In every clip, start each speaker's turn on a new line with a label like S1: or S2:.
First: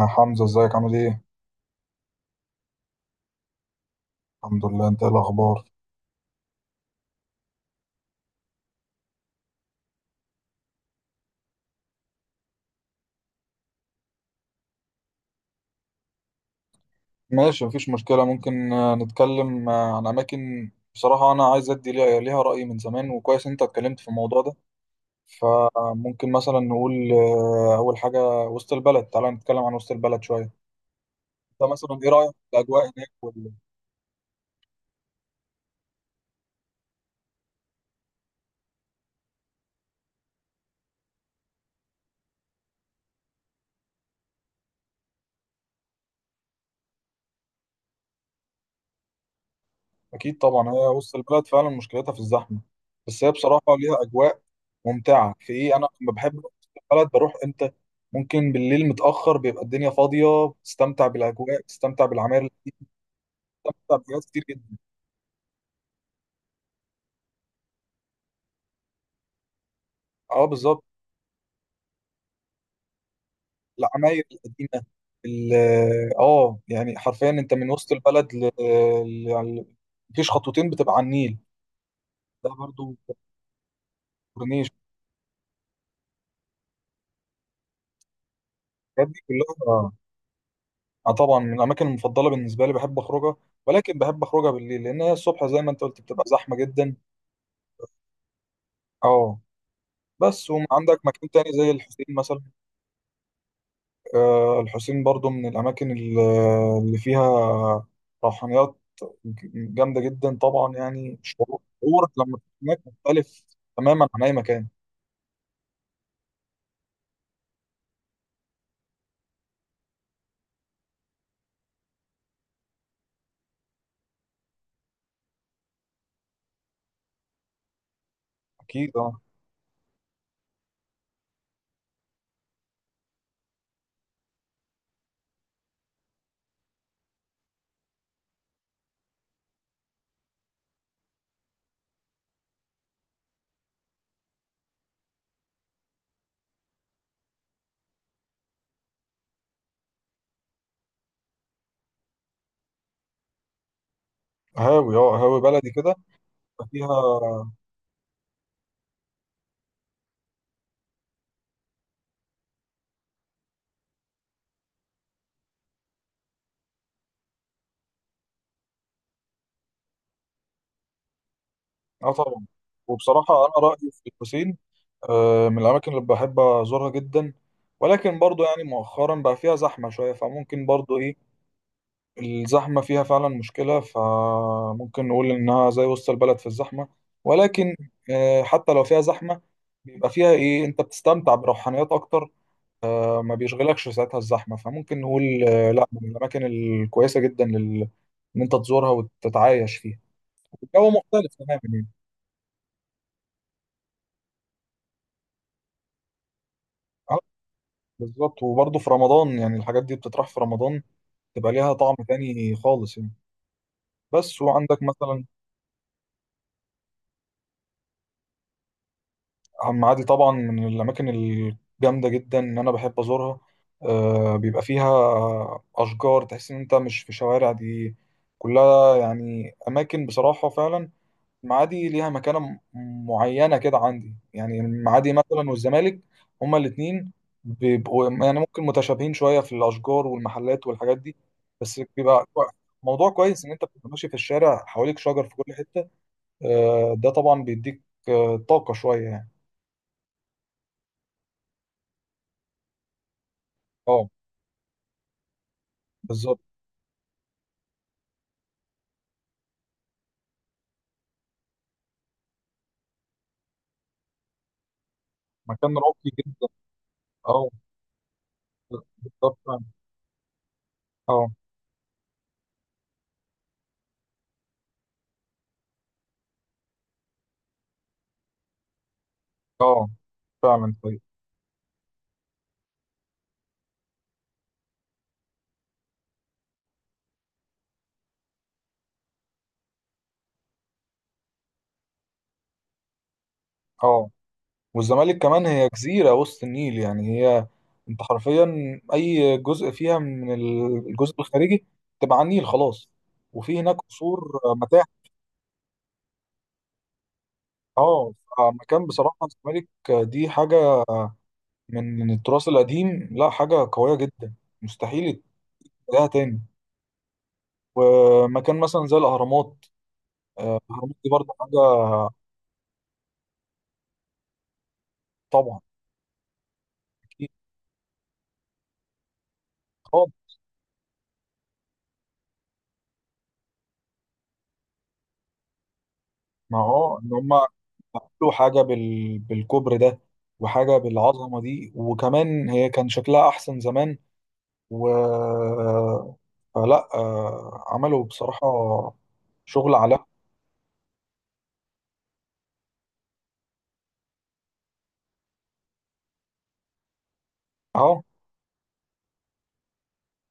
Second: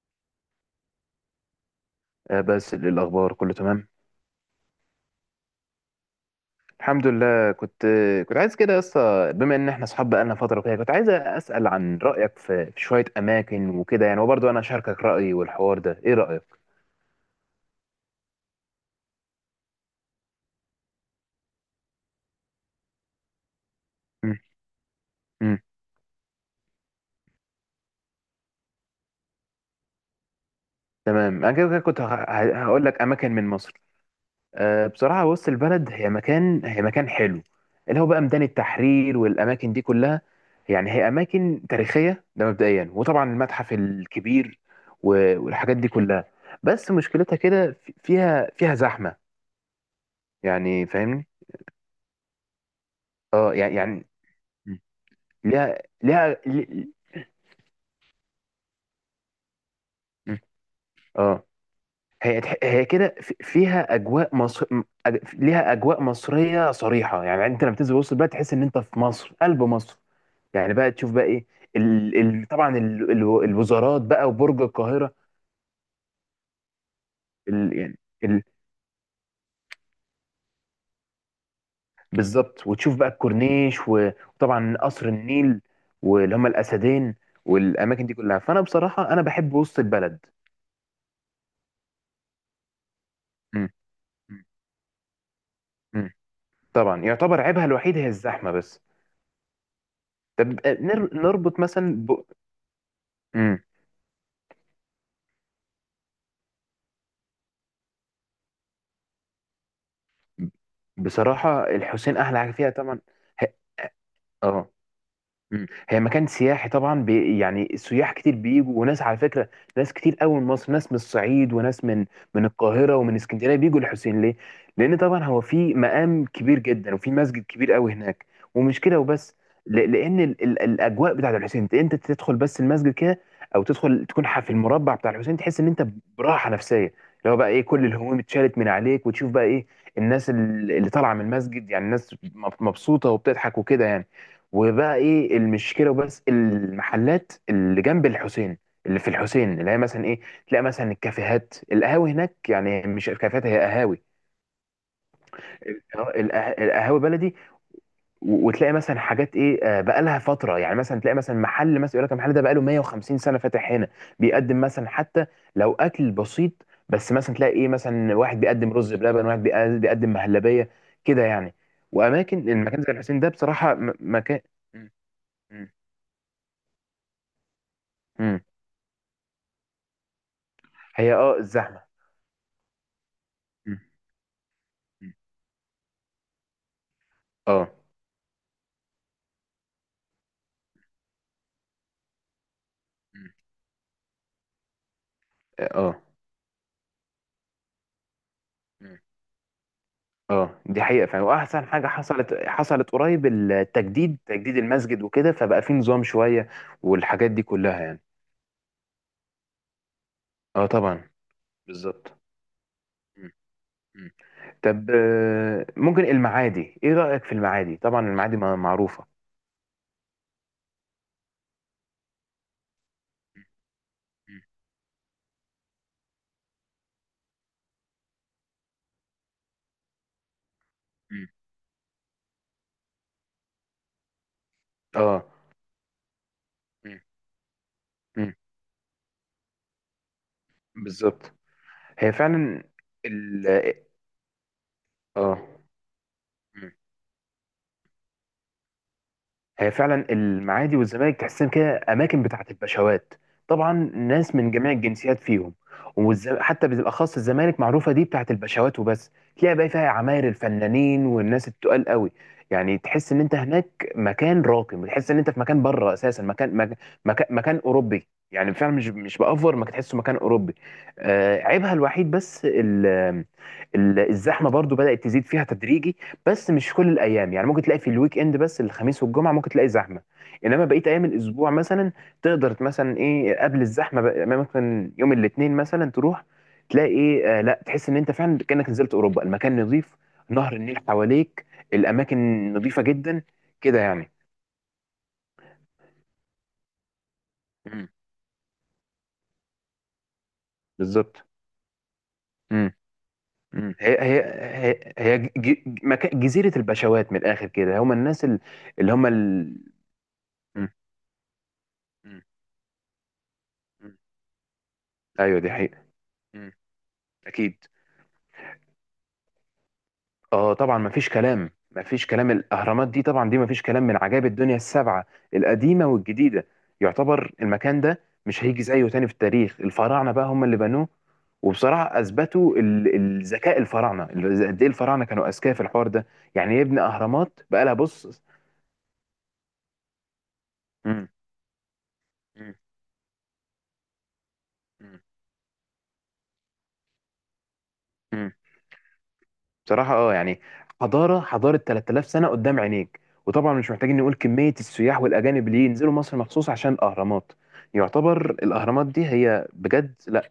S1: يا حمزة، ازيك عامل ايه؟
S2: آه، بس إيه الاخبار؟ كله تمام.
S1: الحمد لله. انت ايه الاخبار؟
S2: الحمد لله. كنت عايز كده يا اسطى، بما ان احنا اصحاب بقالنا فتره وكده، كنت عايز اسال عن رايك في شويه اماكن وكده يعني، وبرضه انا اشاركك رايي والحوار ده. ايه رايك؟
S1: ماشي، مفيش مشكلة. ممكن نتكلم عن اماكن. بصراحة انا عايز ادي ليها رأي من زمان، وكويس انت اتكلمت في الموضوع ده.
S2: امم.
S1: فممكن مثلا نقول اول حاجة وسط البلد. تعالى نتكلم عن وسط البلد شوية.
S2: تمام. انا كده
S1: انت
S2: كده
S1: مثلا
S2: كنت
S1: ايه رأيك في الاجواء
S2: هقول لك
S1: هناك
S2: اماكن من مصر. بصراحة وسط البلد هي مكان حلو، اللي هو بقى ميدان التحرير والأماكن دي كلها. يعني هي أماكن تاريخية، ده مبدئيا، وطبعا المتحف الكبير والحاجات دي كلها. بس مشكلتها كده فيها زحمة.
S1: اكيد طبعا، هي
S2: يعني
S1: وسط
S2: فاهمني؟
S1: البلد فعلا مشكلتها في الزحمة. بس هي
S2: اه،
S1: بصراحة
S2: يعني
S1: ليها
S2: يعني
S1: اجواء
S2: م.
S1: ممتعة في ايه.
S2: ليها
S1: انا لما بحب
S2: ليها
S1: أروح
S2: لي-
S1: البلد بروح امتى؟ ممكن بالليل متأخر، بيبقى الدنيا
S2: م.
S1: فاضية، بتستمتع
S2: اه.
S1: بالاجواء، بتستمتع بالعماير
S2: هي
S1: القديمة،
S2: كده فيها
S1: بتستمتع بحاجات
S2: أجواء
S1: كتير
S2: مصر
S1: جدا.
S2: م- ليها أجواء مصرية صريحة، يعني أنت لما تنزل وسط البلد تحس إن أنت في مصر، قلب مصر.
S1: اه،
S2: يعني
S1: بالظبط.
S2: بقى تشوف بقى ايه. طبعا الوزارات
S1: العماير
S2: بقى وبرج
S1: القديمة.
S2: القاهره.
S1: ال- اه يعني حرفيا انت من
S2: ال...
S1: وسط
S2: يعني
S1: البلد
S2: ال...
S1: يعني مفيش خطوتين بتبقى على النيل. ده
S2: بالظبط.
S1: برضو
S2: وتشوف بقى الكورنيش،
S1: كورنيش.
S2: وطبعا قصر النيل واللي هم الاسدين والاماكن دي كلها. فانا
S1: الحاجات
S2: بصراحه
S1: دي
S2: انا بحب وسط
S1: كلها.
S2: البلد.
S1: اه طبعا، من الاماكن المفضلة بالنسبة لي بحب اخرجها،
S2: مم.
S1: ولكن بحب
S2: مم.
S1: اخرجها بالليل، لان هي الصبح زي ما انت قلت
S2: مم.
S1: بتبقى زحمة جدا.
S2: طبعا يعتبر عيبها الوحيد هي الزحمه بس.
S1: اه. بس
S2: طب
S1: وعندك مكان تاني
S2: نربط
S1: زي
S2: مثلا
S1: الحسين
S2: ب...
S1: مثلا.
S2: مم.
S1: الحسين برضو من الأماكن اللي فيها روحانيات جامدة جدا. طبعا يعني
S2: بصراحه
S1: شعورك
S2: الحسين
S1: لما
S2: احلى
S1: تكون
S2: حاجه فيها
S1: هناك
S2: طبعا.
S1: مختلف
S2: ه-
S1: تماما عن أي مكان.
S2: اه. مم. هي مكان سياحي طبعا، بي يعني السياح كتير بيجوا، وناس على فكره. ناس كتير قوي من مصر، ناس من الصعيد وناس من من القاهره ومن اسكندريه بيجوا الحسين. ليه؟ لان طبعا هو في مقام كبير جدا وفي مسجد كبير قوي هناك. ومش
S1: أكيد.
S2: كده
S1: أه،
S2: وبس. لان ال الاجواء بتاعت الحسين، أنت تدخل بس المسجد كده، او تدخل تكون في المربع بتاع الحسين، تحس ان انت براحه نفسيه، اللي هو بقى ايه، كل الهموم اتشالت من عليك. وتشوف بقى ايه الناس اللي طالعه من المسجد، يعني الناس مبسوطه وبتضحك وكده يعني. وبقى ايه المشكله وبس؟ المحلات اللي جنب الحسين، اللي في الحسين، اللي هي مثلا ايه، تلاقي مثلا الكافيهات القهاوي هناك. يعني مش كافيهات، هي قهاوي.
S1: هاوي هاوي بلدي كده. فيها.
S2: القهاوي بلدي. وتلاقي مثلا حاجات ايه بقالها فتره. يعني مثلا تلاقي مثلا محل مثلا يقول لك المحل ده بقاله 150 سنه فاتح هنا، بيقدم مثلا حتى لو اكل بسيط. بس مثلا تلاقي ايه، مثلا واحد بيقدم رز بلبن، واحد بيقدم مهلبيه، كده يعني.
S1: أه طبعا.
S2: واماكن المكان زي الحسين ده
S1: وبصراحة أنا
S2: بصراحه
S1: رأيي في
S2: مكان.
S1: الحسين من
S2: مم.
S1: الأماكن اللي بحب أزورها جدا. ولكن
S2: مم.
S1: برضو يعني مؤخرا بقى فيها زحمة شوية، فممكن برضو
S2: هي
S1: إيه،
S2: اه الزحمه.
S1: الزحمة فيها فعلا
S2: مم.
S1: مشكلة. فممكن
S2: مم.
S1: نقول إنها زي وسط البلد في الزحمة،
S2: اه.
S1: ولكن حتى لو فيها زحمة، بيبقى فيها إيه، أنت بتستمتع بروحانيات أكتر.
S2: مم.
S1: ما بيشغلكش ساعتها الزحمة. فممكن نقول لا،
S2: اه.
S1: من الأماكن الكويسة جدا إن أنت تزورها
S2: مم.
S1: وتتعايش فيها.
S2: اه، دي
S1: الجو
S2: حقيقه فعلا.
S1: مختلف تماما
S2: واحسن
S1: يعني.
S2: حاجه حصلت قريب، تجديد المسجد وكده، فبقى فيه نظام شويه
S1: أه،
S2: والحاجات دي كلها يعني.
S1: بالظبط. وبرضه في رمضان يعني الحاجات دي بتطرح في
S2: اه
S1: رمضان،
S2: طبعا.
S1: تبقى ليها طعم
S2: بالظبط.
S1: تاني خالص يعني.
S2: مم. مم.
S1: بس وعندك
S2: طب
S1: مثلا
S2: ممكن المعادي. ايه رايك في المعادي؟ طبعا المعادي معروفه.
S1: عم عادل، طبعا من الأماكن الجامدة جدا إن أنا بحب أزورها. آه
S2: مم.
S1: بيبقى فيها أشجار، تحس إن أنت مش في شوارع دي كلها يعني، أماكن بصراحة فعلا.
S2: مم.
S1: المعادي ليها مكانة معينة كده عندي. يعني المعادي
S2: اه.
S1: مثلا والزمالك هما
S2: مم.
S1: الاتنين بيبقوا
S2: مم.
S1: يعني ممكن متشابهين شوية في الأشجار والمحلات والحاجات دي.
S2: بالظبط.
S1: بس
S2: هي
S1: بيبقى
S2: فعلا
S1: موضوع كويس
S2: ال
S1: إن أنت بتبقى ماشي في الشارع حواليك شجر في
S2: اه.
S1: كل حتة.
S2: مم.
S1: آه، ده طبعا بيديك آه طاقة شوية يعني.
S2: هي فعلا المعادي والزمالك تحسهم كده اماكن بتاعت البشوات، طبعا
S1: اه
S2: ناس من جميع الجنسيات فيهم.
S1: بالظبط،
S2: حتى بالاخص الزمالك معروفه دي بتاعت البشوات وبس. تلاقي بقى فيها عماير الفنانين والناس التقال قوي، يعني تحس ان انت هناك مكان راقي، تحس ان انت في مكان
S1: مكان
S2: بره
S1: راقي
S2: اساسا،
S1: جدا.
S2: مكان،
S1: اه
S2: مكان اوروبي. يعني فعلا مش
S1: بالظبط
S2: بافور
S1: فعلا.
S2: ما تحسه مكان اوروبي.
S1: اه.
S2: عيبها الوحيد بس، الزحمه برضو بدات تزيد فيها تدريجي، بس مش كل الايام. يعني ممكن تلاقي في الويك اند بس، الخميس والجمعه ممكن تلاقي
S1: اه
S2: زحمه. انما
S1: فعلا.
S2: بقيه
S1: طيب.
S2: ايام الاسبوع مثلا تقدر مثلا ايه قبل الزحمه بقى. يعني ممكن يوم الاثنين مثلا تروح، تلاقي ايه، لا تحس ان انت فعلا كانك نزلت اوروبا. المكان نظيف، نهر النيل حواليك، الاماكن نظيفه جدا كده
S1: اه.
S2: يعني.
S1: والزمالك كمان هي جزيرة وسط النيل يعني. هي
S2: امم.
S1: انت حرفيا اي جزء فيها من الجزء
S2: بالظبط.
S1: الخارجي تبقى على النيل
S2: امم.
S1: خلاص. وفي
S2: امم.
S1: هناك
S2: هي هي
S1: قصور، متاحف.
S2: هي, هي ج- جزيره البشوات من الاخر كده، هم
S1: اه،
S2: الناس
S1: مكان
S2: اللي هم
S1: بصراحة
S2: ال...
S1: الزمالك دي
S2: مم.
S1: حاجة من
S2: مم.
S1: التراث القديم، لا حاجة قوية
S2: مم.
S1: جدا مستحيل
S2: ايوه دي حقيقه.
S1: تلاقيها تاني.
S2: مم. اكيد.
S1: ومكان مثلا زي الأهرامات.
S2: اه طبعا،
S1: الأهرامات
S2: مفيش
S1: دي برضه
S2: كلام
S1: حاجة.
S2: مفيش كلام، الاهرامات دي طبعا دي مفيش كلام، من عجائب الدنيا السبعه،
S1: طبعا.
S2: القديمه والجديده.
S1: أكيد.
S2: يعتبر المكان ده مش هيجي زيه تاني في التاريخ.
S1: طبعا.
S2: الفراعنه بقى هم اللي بنوه. وبصراحه اثبتوا الذكاء الفراعنه، قد ايه الفراعنه كانوا اذكياء في الحوار ده. يعني
S1: ما
S2: يبني
S1: هو ان هم
S2: اهرامات بقى لها بص.
S1: عملوا حاجة بالكبر ده، وحاجة
S2: مم.
S1: بالعظمة دي، وكمان
S2: مم.
S1: هي كان شكلها أحسن زمان. و فلا عملوا
S2: مم.
S1: بصراحة شغل
S2: بصراحة
S1: على.
S2: اه يعني، حضارة 3000 سنة قدام عينيك. وطبعا مش محتاجين نقول كمية السياح والأجانب اللي ينزلوا مصر مخصوص عشان الأهرامات.
S1: أهو.
S2: يعتبر الأهرامات دي هي بجد لا،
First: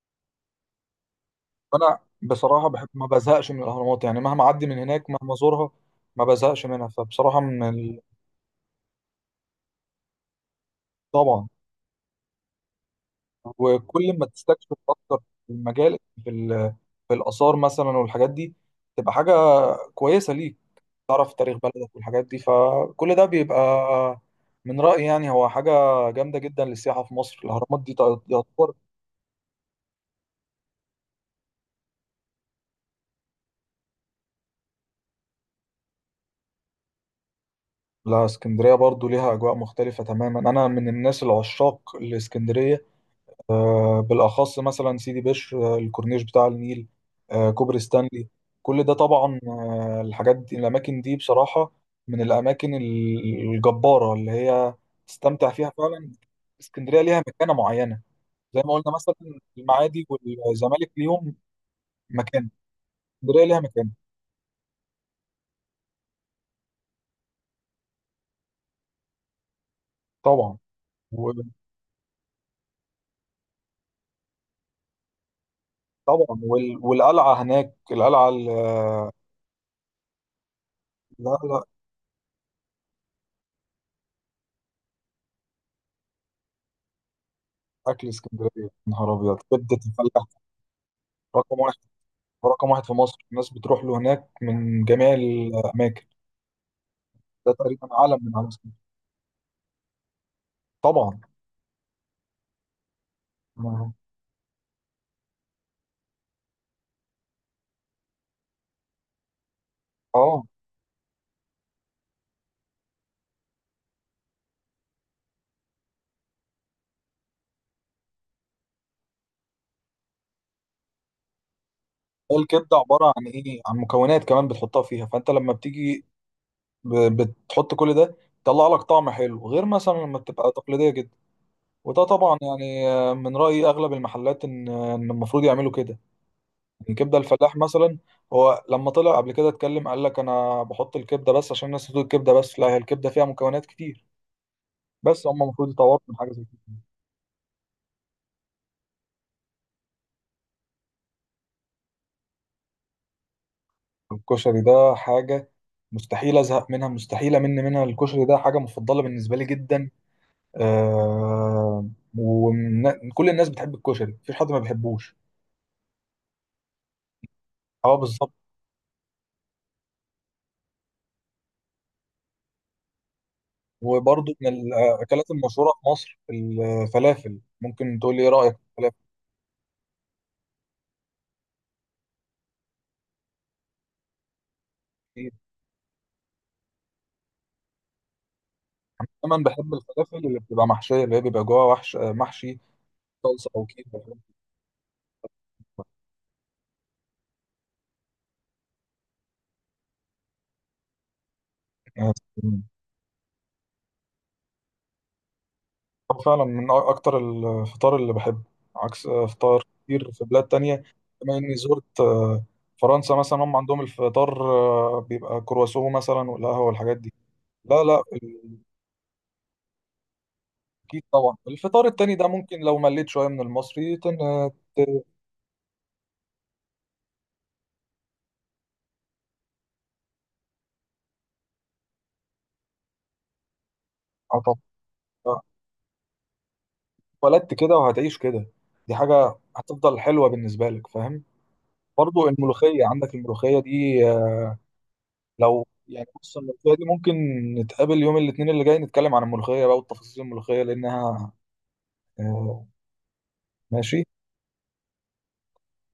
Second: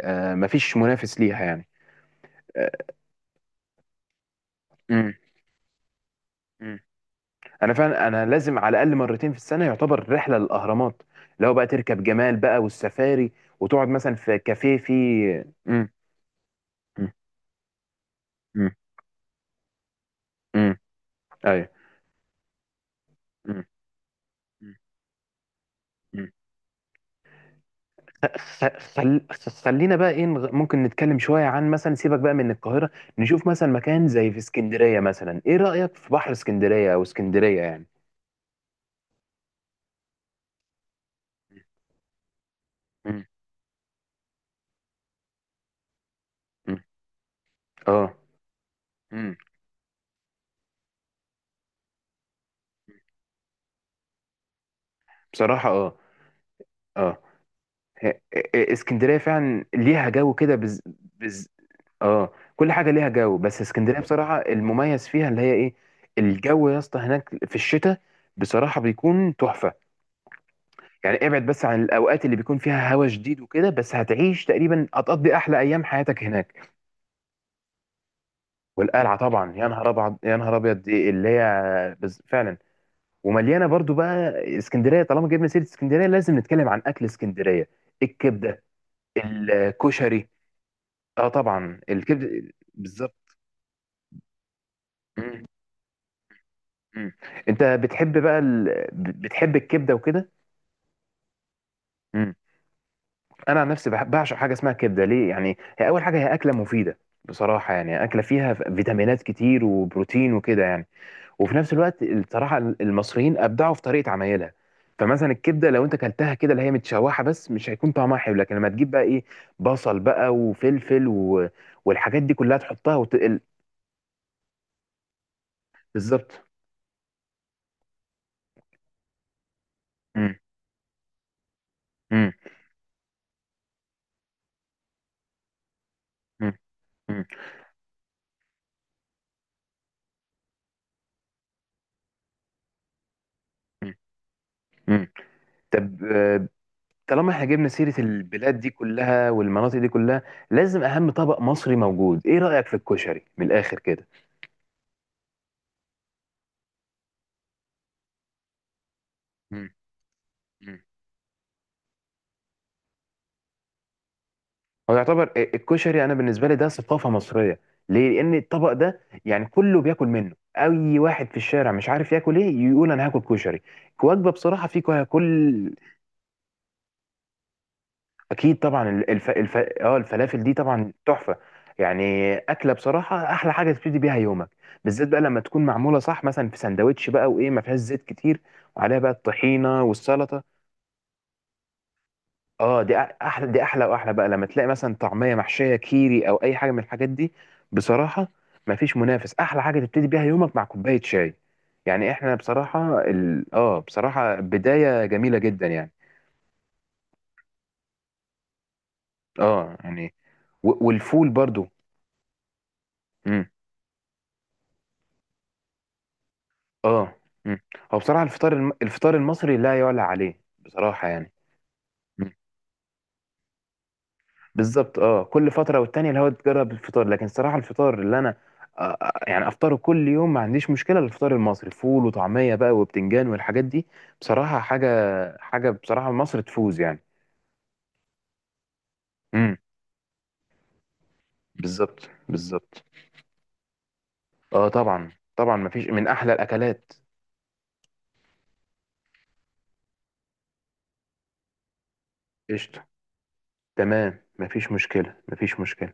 S2: آه مفيش منافس ليها يعني.
S1: أنا بصراحة
S2: آه.
S1: بحب ما بزهقش من الأهرامات يعني، مهما أعدي من هناك
S2: مم،
S1: مهما أزورها ما بزهقش
S2: مم.
S1: منها. فبصراحة من
S2: أنا فعلا أنا لازم على الأقل مرتين في السنة يعتبر رحلة للأهرامات،
S1: طبعا.
S2: لو بقى تركب جمال بقى والسفاري، وتقعد مثلا
S1: وكل ما
S2: في كافيه
S1: تستكشف أكتر
S2: فيه.
S1: في
S2: مم،
S1: المجال، في, ال...
S2: مم،
S1: في الآثار مثلا والحاجات دي،
S2: مم،
S1: تبقى حاجة كويسة ليك.
S2: مم.
S1: تعرف تاريخ
S2: أيوه.
S1: بلدك والحاجات دي، فكل ده
S2: مم،
S1: بيبقى من رأيي يعني هو حاجة
S2: مم،
S1: جامدة جدا للسياحة في مصر. الأهرامات دي تعتبر.
S2: خلينا بقى ايه ممكن نتكلم شوية عن مثلا. سيبك بقى من القاهرة، نشوف مثلا مكان زي في اسكندرية مثلا. ايه رأيك في بحر اسكندرية او اسكندرية يعني؟
S1: لا، اسكندرية برضو ليها أجواء مختلفة تماما. أنا من الناس العشاق لإسكندرية،
S2: مم.
S1: بالأخص مثلا سيدي بشر، الكورنيش بتاع
S2: مم.
S1: النيل، كوبري
S2: اه.
S1: ستانلي. كل ده
S2: مم.
S1: طبعا، الحاجات دي الأماكن دي بصراحة من الأماكن الجبارة اللي هي تستمتع
S2: بصراحة
S1: فيها فعلا. اسكندرية
S2: اه
S1: ليها مكانة معينة
S2: ه-
S1: زي ما
S2: ه-
S1: قلنا مثلا.
S2: اسكندرية فعلا
S1: المعادي
S2: ليها جو كده،
S1: والزمالك ليهم
S2: بز... اه.
S1: مكان.
S2: كل حاجة ليها جو،
S1: اسكندريه ليها
S2: بس
S1: مكان.
S2: اسكندرية بصراحة المميز فيها اللي هي ايه، الجو يا اسطى هناك في الشتاء بصراحة بيكون تحفة.
S1: طبعا.
S2: يعني ابعد بس عن الاوقات اللي بيكون فيها هوا شديد وكده، بس تقريبا هتقضي احلى ايام حياتك
S1: وطبعا
S2: هناك.
S1: والقلعه هناك، القلعه
S2: والقلعه طبعا، يا نهار ابيض يا نهار ابيض، دي اللي
S1: لا لا.
S2: هي فعلا، ومليانه برضو بقى. اسكندريه طالما جبنا سيره اسكندريه لازم نتكلم عن اكل اسكندريه.
S1: اكل اسكندريه
S2: الكبده.
S1: يا نهار ابيض، كبده الفلاح.
S2: الكشري. اه
S1: رقم واحد.
S2: طبعا، الكبده
S1: رقم واحد في مصر،
S2: بالظبط.
S1: الناس بتروح له هناك من جميع
S2: مم.
S1: الاماكن.
S2: مم.
S1: ده
S2: انت
S1: تقريبا
S2: بتحب
S1: علم من
S2: بقى
S1: علم اسكندريه.
S2: بتحب الكبده وكده.
S1: طبعا.
S2: إمم. انا عن نفسي
S1: ما-
S2: بعشق حاجه اسمها كبده. ليه؟ يعني هي اول حاجه، هي اكله مفيده، بصراحه يعني اكله فيها فيتامينات كتير وبروتين
S1: اه.
S2: وكده يعني. وفي نفس الوقت الصراحه المصريين ابدعوا في طريقه عمايلها. فمثلا الكبده لو انت كلتها كده اللي هي متشوحه بس مش هيكون طعمها حلو، لكن لما تجيب بقى ايه بصل بقى وفلفل والحاجات دي كلها
S1: الكبده
S2: تحطها
S1: عباره عن
S2: وتقل.
S1: ايه، عن مكونات كمان بتحطها فيها. فانت لما بتيجي
S2: بالظبط.
S1: ب... بتحط كل ده، يطلع لك طعم حلو غير مثلا لما
S2: مم.
S1: بتبقى تقليديه جدا. وده
S2: مم.
S1: طبعا يعني من رأي أغلب المحلات إن المفروض يعملوا كده.
S2: مم.
S1: يعني كبدة
S2: مم.
S1: الفلاح مثلا، هو لما طلع قبل كده اتكلم قال لك أنا بحط الكبدة بس عشان الناس بتقول الكبدة بس. لا، هي الكبدة فيها مكونات كتير.
S2: مم.
S1: بس هم المفروض
S2: طب
S1: يطوروا من حاجة زي كده.
S2: طالما احنا جبنا سيرة البلاد دي كلها والمناطق دي كلها، لازم أهم طبق مصري موجود، إيه رأيك في الكشري من الآخر كده؟
S1: الكشري ده حاجة مستحيل أزهق منها، مستحيل أمل منها. الكشري ده حاجة مفضلة بالنسبة لي
S2: مم.
S1: جدا.
S2: مم.
S1: آه. وكل الناس بتحب الكشري، مفيش حد ما
S2: هو
S1: بيحبوش.
S2: يعتبر الكشري، أنا بالنسبة لي ده ثقافة مصرية.
S1: اه،
S2: ليه؟
S1: بالظبط.
S2: لأن الطبق ده يعني كله بياكل منه، أي واحد في الشارع مش عارف ياكل إيه يقول أنا هاكل كشري. وجبة
S1: وبرضه من
S2: بصراحة في
S1: الأكلات المشهورة
S2: كل.
S1: في مصر الفلافل. ممكن تقول لي إيه رأيك
S2: اكيد
S1: في
S2: طبعا
S1: الفلافل؟
S2: الفلافل دي طبعا تحفه. يعني اكله بصراحه احلى حاجه تبتدي بيها يومك، بالذات بقى
S1: إيه؟
S2: لما تكون معموله صح، مثلا في سندوتش بقى، وايه، ما فيهاش زيت كتير، وعليها بقى
S1: دايما بحب
S2: الطحينه
S1: الفلافل اللي
S2: والسلطه.
S1: بتبقى محشية، اللي هي بيبقى جواها وحش محشي،
S2: اه دي
S1: صلصة
S2: احلى، دي
S1: أو كده.
S2: احلى واحلى بقى لما تلاقي مثلا طعميه محشيه كيري او اي حاجه من الحاجات دي. بصراحه ما فيش منافس، احلى حاجه تبتدي بيها يومك مع كوبايه شاي. يعني احنا بصراحه ال... اه بصراحه بدايه جميله جدا يعني.
S1: هو فعلا من أكتر الفطار اللي بحبه، عكس فطار
S2: اه
S1: كتير
S2: يعني،
S1: في بلاد تانية.
S2: والفول
S1: بما إني
S2: برضو.
S1: زرت فرنسا مثلا،
S2: مم.
S1: هم عندهم الفطار بيبقى كرواسون مثلا والقهوة والحاجات دي.
S2: اه. مم.
S1: لا
S2: هو
S1: لا.
S2: بصراحة الفطار المصري لا يعلى عليه،
S1: أكيد
S2: بصراحة يعني.
S1: طبعا الفطار التاني ده
S2: مم.
S1: ممكن لو مليت شوية من المصري
S2: بالظبط.
S1: ت-
S2: اه كل فترة والتانية اللي هو تجرب الفطار، لكن صراحة الفطار اللي انا يعني افطره كل يوم ما عنديش مشكلة، الفطار المصري فول وطعمية بقى وبتنجان والحاجات دي،
S1: اه
S2: بصراحة حاجة،
S1: طبعا.
S2: حاجة بصراحة مصر تفوز يعني.
S1: اتولدت كده وهتعيش كده. دي حاجة
S2: امم.
S1: هتفضل حلوة بالنسبة لك فاهم.
S2: بالظبط
S1: برضو
S2: بالظبط.
S1: الملوخية، عندك الملوخية دي. آه،
S2: اه طبعا طبعا،
S1: لو
S2: مفيش
S1: يعني
S2: من احلى
S1: بص الملوخية دي
S2: الاكلات.
S1: ممكن نتقابل يوم الاثنين اللي جاي، نتكلم عن الملوخية بقى وتفاصيل الملوخية لأنها آه،
S2: قشطة.
S1: ماشي.
S2: تمام، مفيش مشكلة مفيش مشكلة.